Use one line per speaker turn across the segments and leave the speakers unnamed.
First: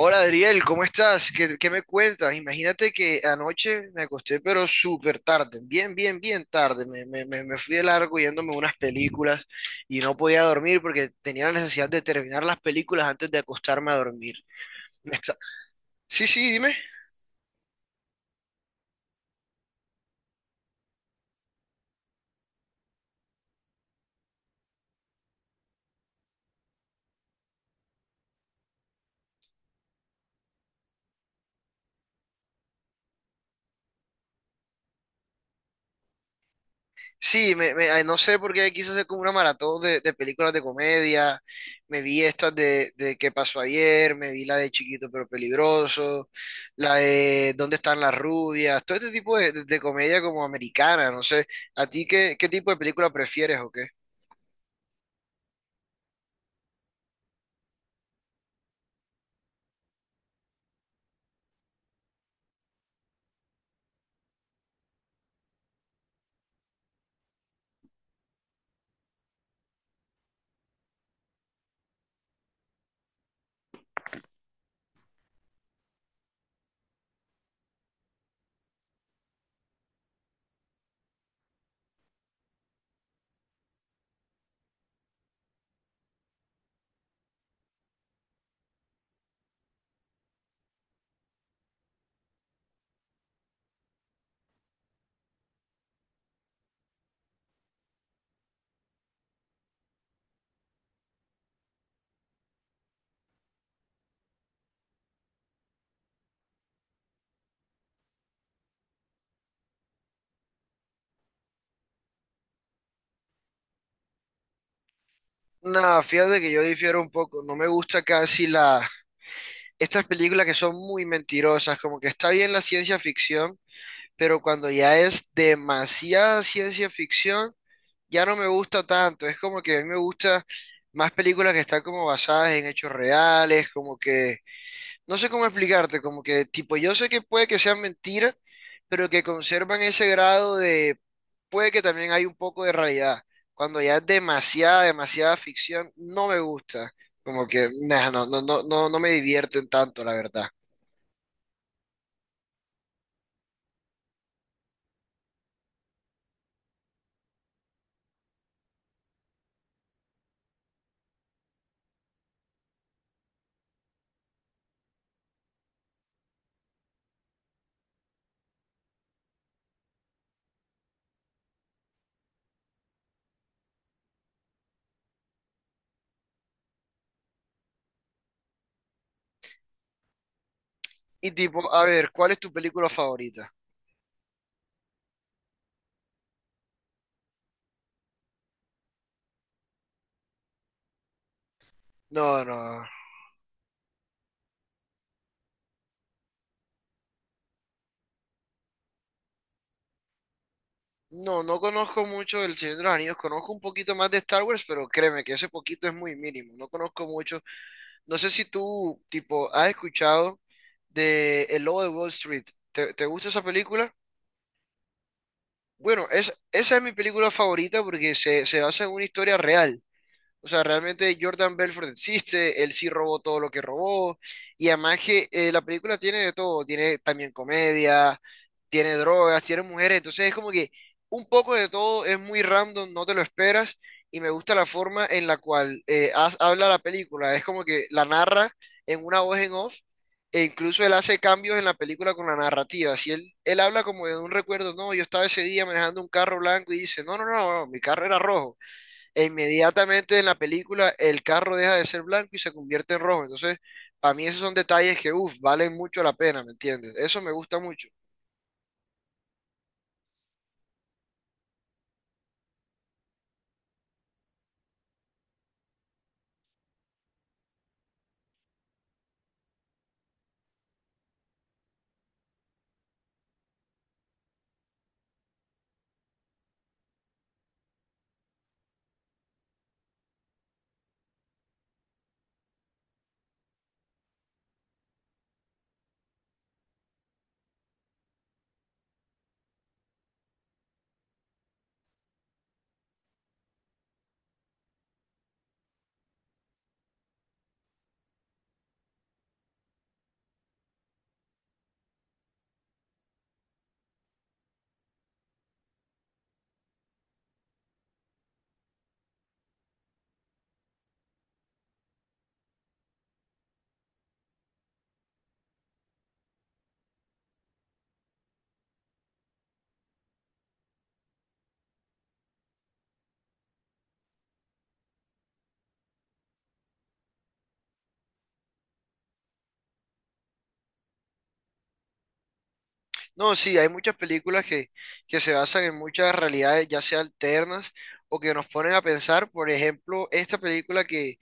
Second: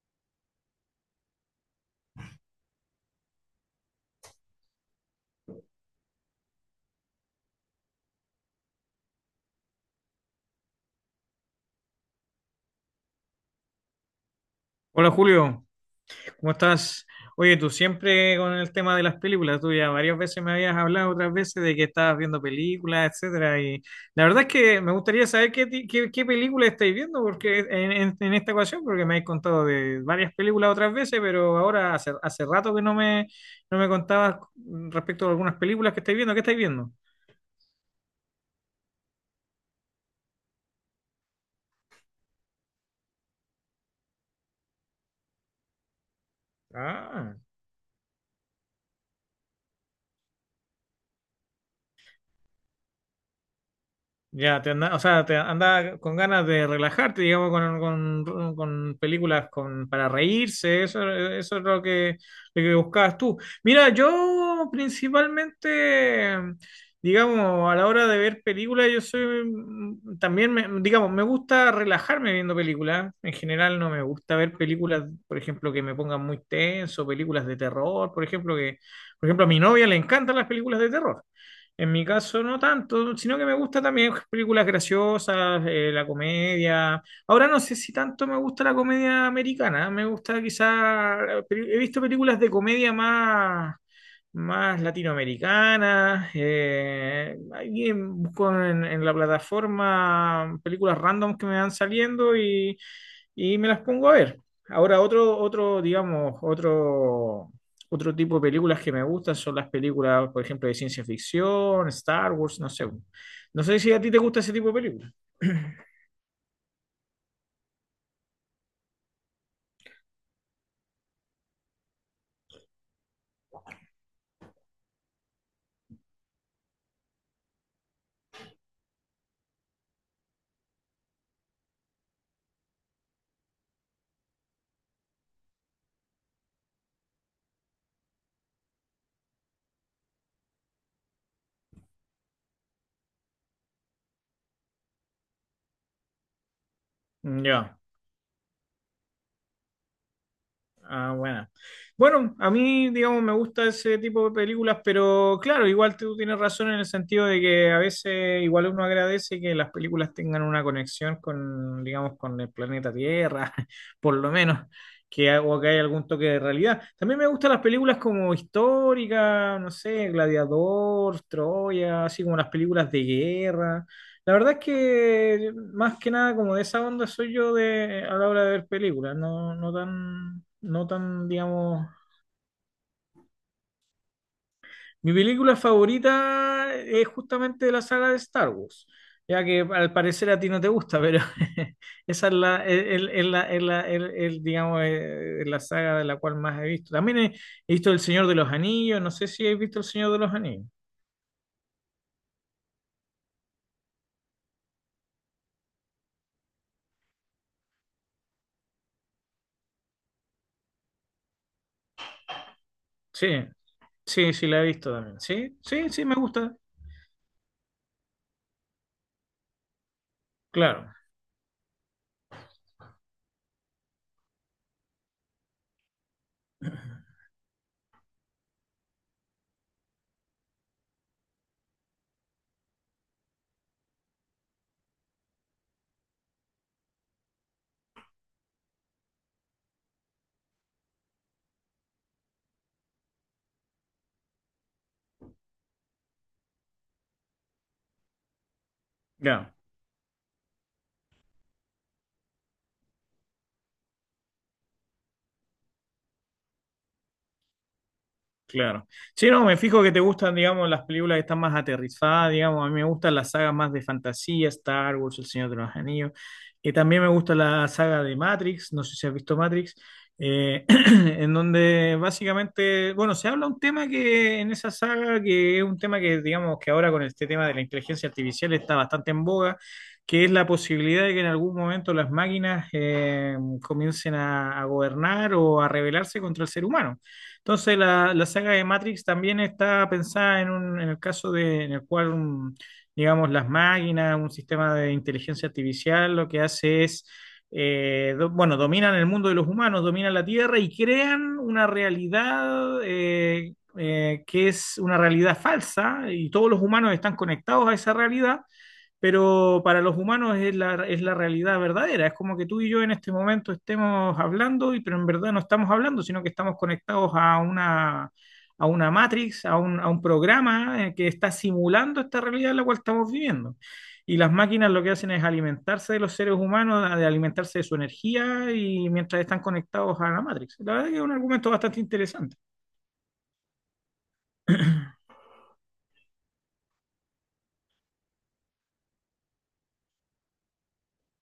Hola Adriel, ¿cómo estás? ¿Qué me cuentas? Imagínate que anoche me acosté pero súper tarde, bien tarde. Me fui de largo yéndome a unas películas y no podía dormir porque tenía la necesidad de terminar las películas antes de acostarme a dormir.
Hola
Me está-
Julio,
Sí, sí,
¿cómo
dime.
estás? Oye, tú siempre con el tema de las películas, tú ya varias veces me habías hablado otras veces de que estabas viendo películas, etcétera, y la verdad es que me gustaría saber qué, qué película estáis viendo porque en esta ocasión, porque me habéis contado de varias películas otras veces, pero ahora hace rato que no me contabas respecto a algunas películas que estáis viendo, ¿qué estáis viendo?
Sí, ay, no sé por qué quiso hacer como una maratón de películas de comedia. Me vi estas de ¿Qué pasó ayer? Me vi la de Chiquito pero peligroso, la
Ah.
de ¿Dónde están las rubias? Todo este tipo de comedia como americana, no sé. ¿A ti qué tipo de película prefieres o qué?
Ya, te anda, o sea, te anda con ganas de relajarte, digamos, con películas con, para reírse, eso es lo que buscabas tú. Mira, yo principalmente, digamos, a la hora de ver películas, yo soy, también, digamos, me gusta relajarme viendo películas. En general no me gusta ver películas, por ejemplo, que me pongan muy tenso, películas de terror, por ejemplo, que, por ejemplo, a mi novia le encantan las películas de terror. En mi caso, no tanto, sino que me gusta también películas graciosas, la comedia. Ahora no sé si tanto me gusta la comedia americana, me gusta quizá, he visto películas de comedia más, más latinoamericanas. Busco en la plataforma películas random que me van saliendo y me las pongo a ver. Ahora digamos, otro tipo de películas que me gustan son las películas, por ejemplo, de ciencia ficción, Star Wars, no sé. No sé si a ti te gusta ese tipo de películas.
No, fíjate que yo difiero un poco. No me gusta casi la... Estas películas que son muy mentirosas, como que está bien la ciencia ficción, pero cuando ya es demasiada ciencia ficción ya no me gusta tanto. Es como que a mí me gusta más películas que están como basadas en hechos reales, como que, no sé cómo explicarte, como que tipo, yo sé que puede que sean mentiras, pero que conservan ese grado de, puede que también hay un poco de realidad. Cuando ya es demasiada ficción, no me gusta. Como que,
Ya.
nah, no me divierten tanto, la verdad.
Ah, bueno. Bueno, a mí, digamos, me gusta ese tipo de películas, pero claro, igual tú tienes razón en el sentido de que a veces igual uno agradece que las películas tengan una conexión con, digamos, con el planeta Tierra, por lo menos, o que hay algún toque de realidad. También me gustan las películas como históricas, no sé, Gladiador, Troya, así como las películas de guerra. La verdad es que más que nada como de esa onda soy yo de a la hora de ver películas, no, no tan,
Y tipo, a
digamos.
ver, ¿cuál es tu película favorita?
Mi película favorita es justamente la saga de Star Wars, ya que al parecer a ti no te gusta, pero esa es
No,
la,
no.
el- la, el- la- el, digamos, la saga de la cual más he visto. He visto El Señor de los Anillos, no sé si has visto El Señor de los Anillos.
No, no conozco mucho del Señor de los Anillos, conozco un poquito más de Star Wars, pero créeme que ese poquito es muy mínimo, no conozco mucho. No sé si tú, tipo, has escuchado de El Lobo de Wall Street. ¿Te
Sí,
gusta esa película?
sí la he visto también. Sí, sí
Bueno,
me gusta.
esa es mi película favorita porque se basa en una historia real. O sea,
Claro,
realmente Jordan Belfort existe, él sí robó todo lo que robó, y además que la película tiene de todo, tiene también comedia, tiene drogas, tiene mujeres, entonces es como que un poco de todo es muy random, no te lo esperas, y me gusta la forma en la cual habla la película, es como que la narra en una voz en off, e incluso él hace cambios en la película con la narrativa, si él habla como de un recuerdo, no, yo estaba ese día manejando un carro blanco y dice, no, mi carro era rojo e
ya.
inmediatamente en la película el carro deja de ser blanco y se convierte en rojo. Entonces, para mí esos son detalles que, uff, valen mucho la pena, ¿me entiendes? Eso me gusta mucho.
Claro. Sí, no, me fijo que te gustan, digamos, las películas que están más aterrizadas, digamos, a mí me gustan las sagas más de fantasía, Star Wars, El Señor de los Anillos, y también me gusta la saga de Matrix, no sé si has visto Matrix, en donde básicamente, bueno, se habla un tema que en esa saga, que es un tema que, digamos, que ahora con este tema de la inteligencia artificial está bastante en boga, que es la posibilidad de que en algún momento las máquinas comiencen a gobernar o a rebelarse contra el ser humano. Entonces, la saga de Matrix también está pensada en el caso de, en el cual, digamos, las máquinas, un sistema de inteligencia artificial, lo que hace es, bueno, dominan el mundo de los humanos, dominan la Tierra y crean una realidad que es una realidad falsa y todos los humanos están conectados a esa realidad pero para los humanos es es la realidad verdadera. Es como que tú y yo en este momento estemos hablando, y, pero en verdad no estamos hablando, sino que estamos conectados a una matrix, a un programa que está simulando esta realidad en la cual estamos viviendo. Y las máquinas lo que hacen es alimentarse de los seres humanos, de alimentarse de su energía y mientras están conectados a la matrix. La verdad que es un argumento bastante interesante.
No, sí, hay muchas películas que se basan en muchas realidades, ya sea alternas o que nos ponen a pensar. Por ejemplo, esta película que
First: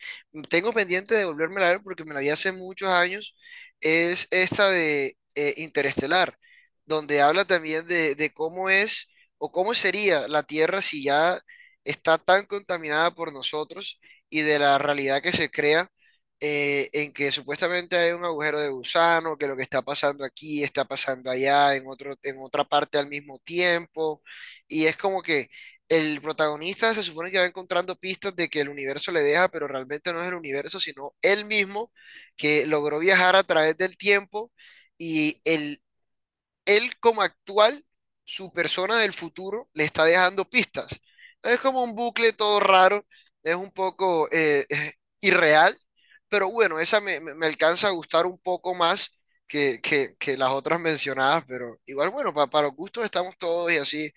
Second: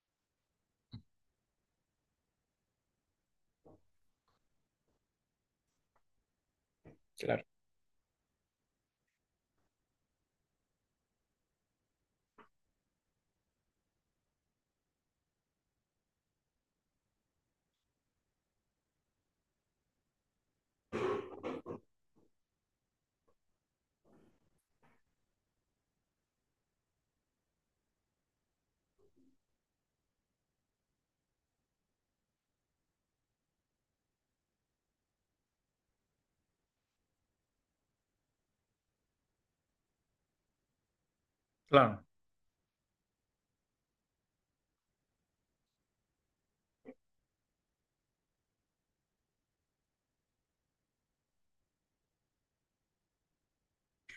tengo pendiente de volverme a ver porque me la vi hace muchos años, es esta de Interestelar, donde habla también de cómo es o cómo sería la Tierra si ya está tan contaminada por nosotros y de la realidad que se crea en que supuestamente hay un agujero de gusano, que lo que está pasando aquí está pasando allá, en otro, en otra parte al mismo tiempo, y es como que el protagonista se supone que va encontrando pistas de que el universo le deja, pero realmente no es el universo, sino él mismo que logró viajar a través del tiempo y el él como actual, su persona del futuro, le está dejando pistas. No. Es como un
Claro.
bucle todo raro, es un poco irreal, pero bueno, esa me alcanza a gustar un poco más que, que las otras mencionadas, pero igual, bueno, para los gustos estamos todos y así.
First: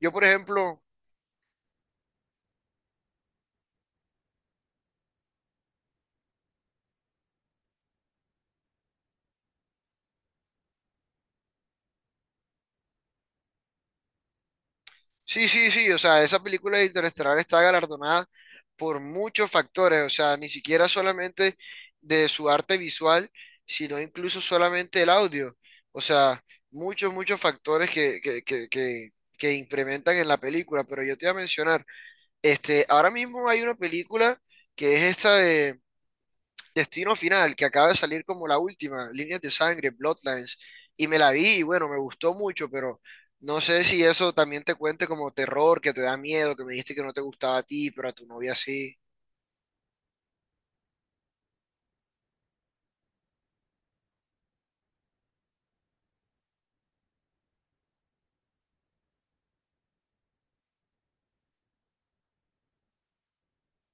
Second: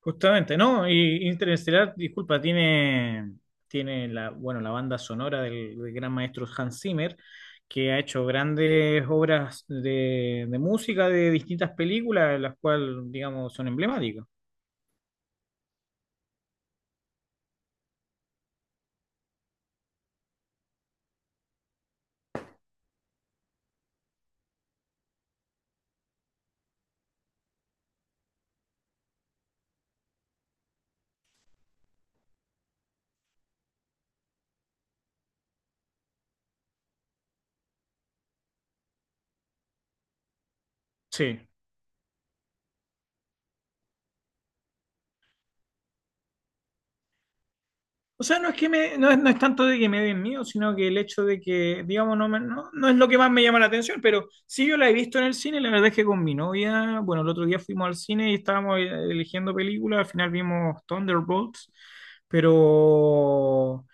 Yo, por
Justamente,
ejemplo,
¿no? Y Interestelar, disculpa, tiene, tiene la, bueno, la banda sonora del, del gran maestro Hans Zimmer, que ha hecho grandes obras de música de distintas películas, las cuales, digamos, son emblemáticas.
sí, sí, sí, o sea, esa película de Interestelar está galardonada por muchos factores, o sea, ni siquiera solamente de su arte visual, sino incluso solamente el audio, o sea, muchos factores que implementan en la película, pero yo te iba a mencionar, este, ahora mismo hay una película que es esta de Destino Final, que acaba de salir como la última, Líneas de Sangre, Bloodlines, y me la
Sí.
vi y bueno, me gustó mucho, pero no sé si eso también te cuente como terror, que te da miedo, que me dijiste que no te gustaba a ti, pero a
O
tu
sea,
novia sí.
no es, no es tanto de que me den miedo, sino que el hecho de que, digamos, no, no, no es lo que más me llama la atención, pero sí yo la he visto en el cine, la verdad es que con mi novia, bueno, el otro día fuimos al cine y estábamos eligiendo películas, al final vimos Thunderbolts, pero,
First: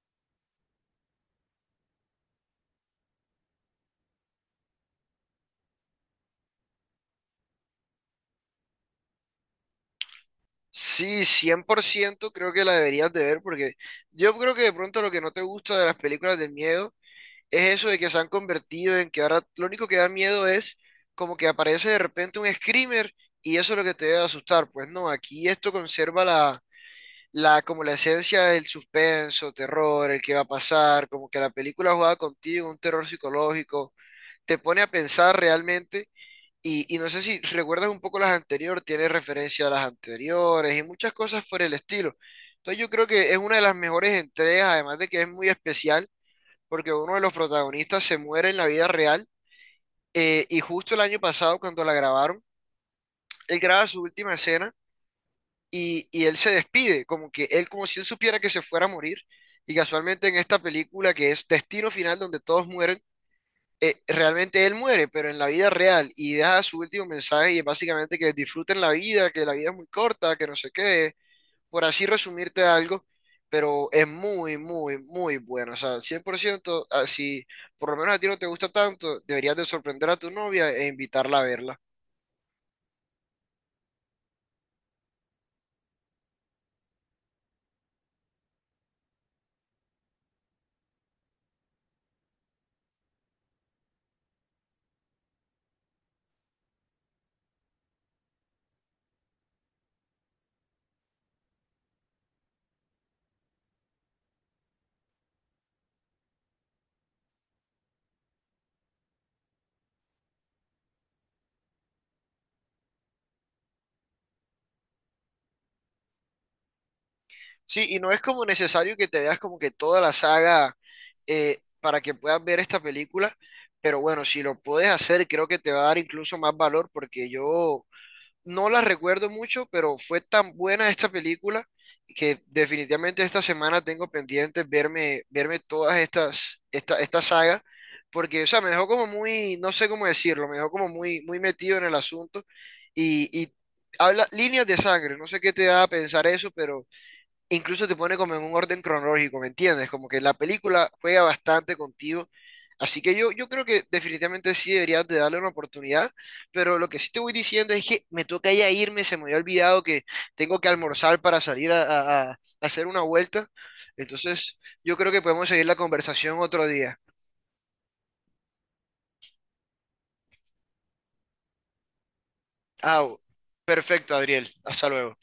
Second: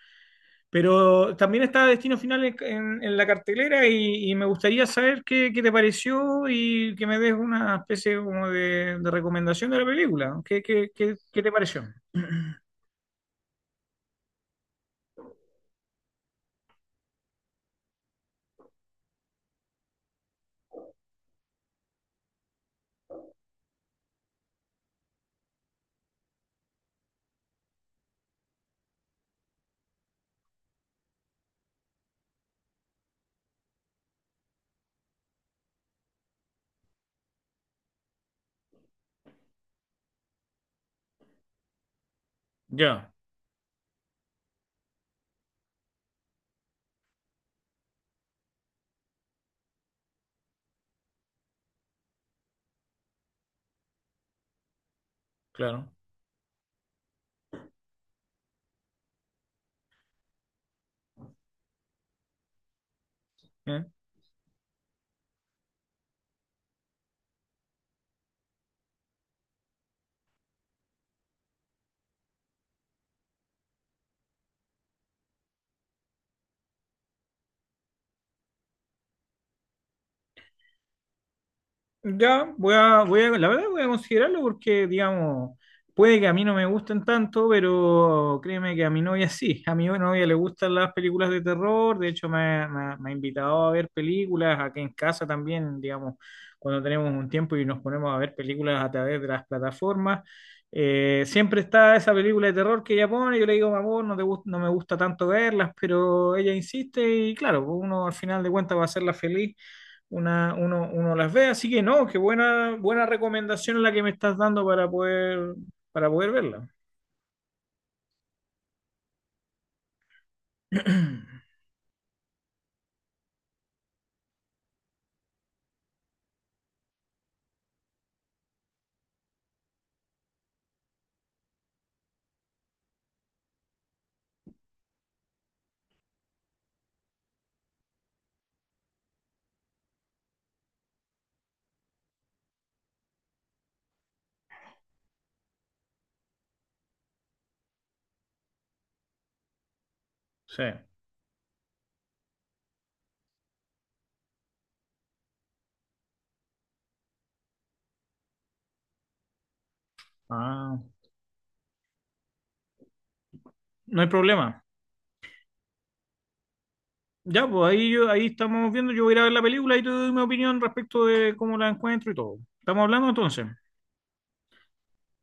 pero también estaba Destino Final en la cartelera y me gustaría saber qué, qué te pareció y que me des una especie como de recomendación de la película.
Sí,
Qué te
cien por
pareció?
ciento creo que la deberías de ver porque yo creo que de pronto lo que no te gusta de las películas de miedo es eso de que se han convertido en que ahora lo único que da miedo es como que aparece de repente un screamer y eso es lo que te debe asustar. Pues no, aquí esto conserva la la, como la esencia del suspenso, terror, el que va a pasar, como que la película jugada contigo, un terror psicológico, te pone a pensar realmente. Y no sé si recuerdas un poco las anteriores, tiene referencia a las anteriores y muchas cosas por el estilo. Entonces yo creo
Ya,
que es una de las mejores entregas, además de que es muy especial, porque uno de los protagonistas se muere en la vida real. Eh, y justo el año pasado, cuando la grabaron, él graba su última escena
claro.
y él se despide, como que él como si él supiera que se fuera a morir. Y casualmente en esta película que es Destino Final, donde todos mueren,
¿Eh?
realmente él muere, pero en la vida real y deja su último mensaje y es básicamente que disfruten la vida, que la vida es muy corta, que no sé qué, por así resumirte algo, pero es muy bueno. O sea, 100%, ah, si por lo menos a ti no te gusta tanto, deberías de sorprender a tu novia e invitarla a verla.
Ya, voy a, la verdad voy a considerarlo porque, digamos, puede que a mí no me gusten tanto, pero créeme que a mi novia sí, a mi novia le gustan las películas de terror, de hecho me ha invitado a ver películas, aquí en casa también, digamos, cuando tenemos un tiempo y nos ponemos a ver películas a través de las plataformas, siempre está esa película de terror que ella pone, yo le digo, amor, no me gusta tanto verlas, pero ella insiste y claro, pues, uno al final de cuentas va a hacerla feliz uno las ve, así que no, buena recomendación la que me estás dando para poder verla.
Sí, y no es como necesario que te veas como que toda la saga para que puedas ver esta película, pero bueno, si lo puedes hacer, creo que te va a dar incluso más valor porque yo no la recuerdo mucho, pero fue tan buena esta película que definitivamente esta semana tengo pendiente verme, verme todas estas, esta saga, porque, o sea, me dejó como muy, no sé cómo decirlo, me dejó como muy metido en el asunto y habla líneas de sangre, no sé qué te da a pensar eso, pero incluso te pone como en un orden cronológico, ¿me entiendes? Como que la
Sí.
película juega bastante contigo. Así que yo creo que definitivamente sí deberías de darle una oportunidad, pero lo que sí te voy diciendo es que me toca ya irme, se me había olvidado que tengo que
Ah,
almorzar para salir a, a hacer una vuelta.
no hay
Entonces,
problema.
yo creo que podemos seguir la conversación otro día.
Ya, pues ahí yo, ahí estamos viendo, yo voy a ir a ver la película y te doy mi opinión respecto de cómo la encuentro y todo. ¿Estamos
Ah,
hablando entonces?
perfecto, Adriel. Hasta luego.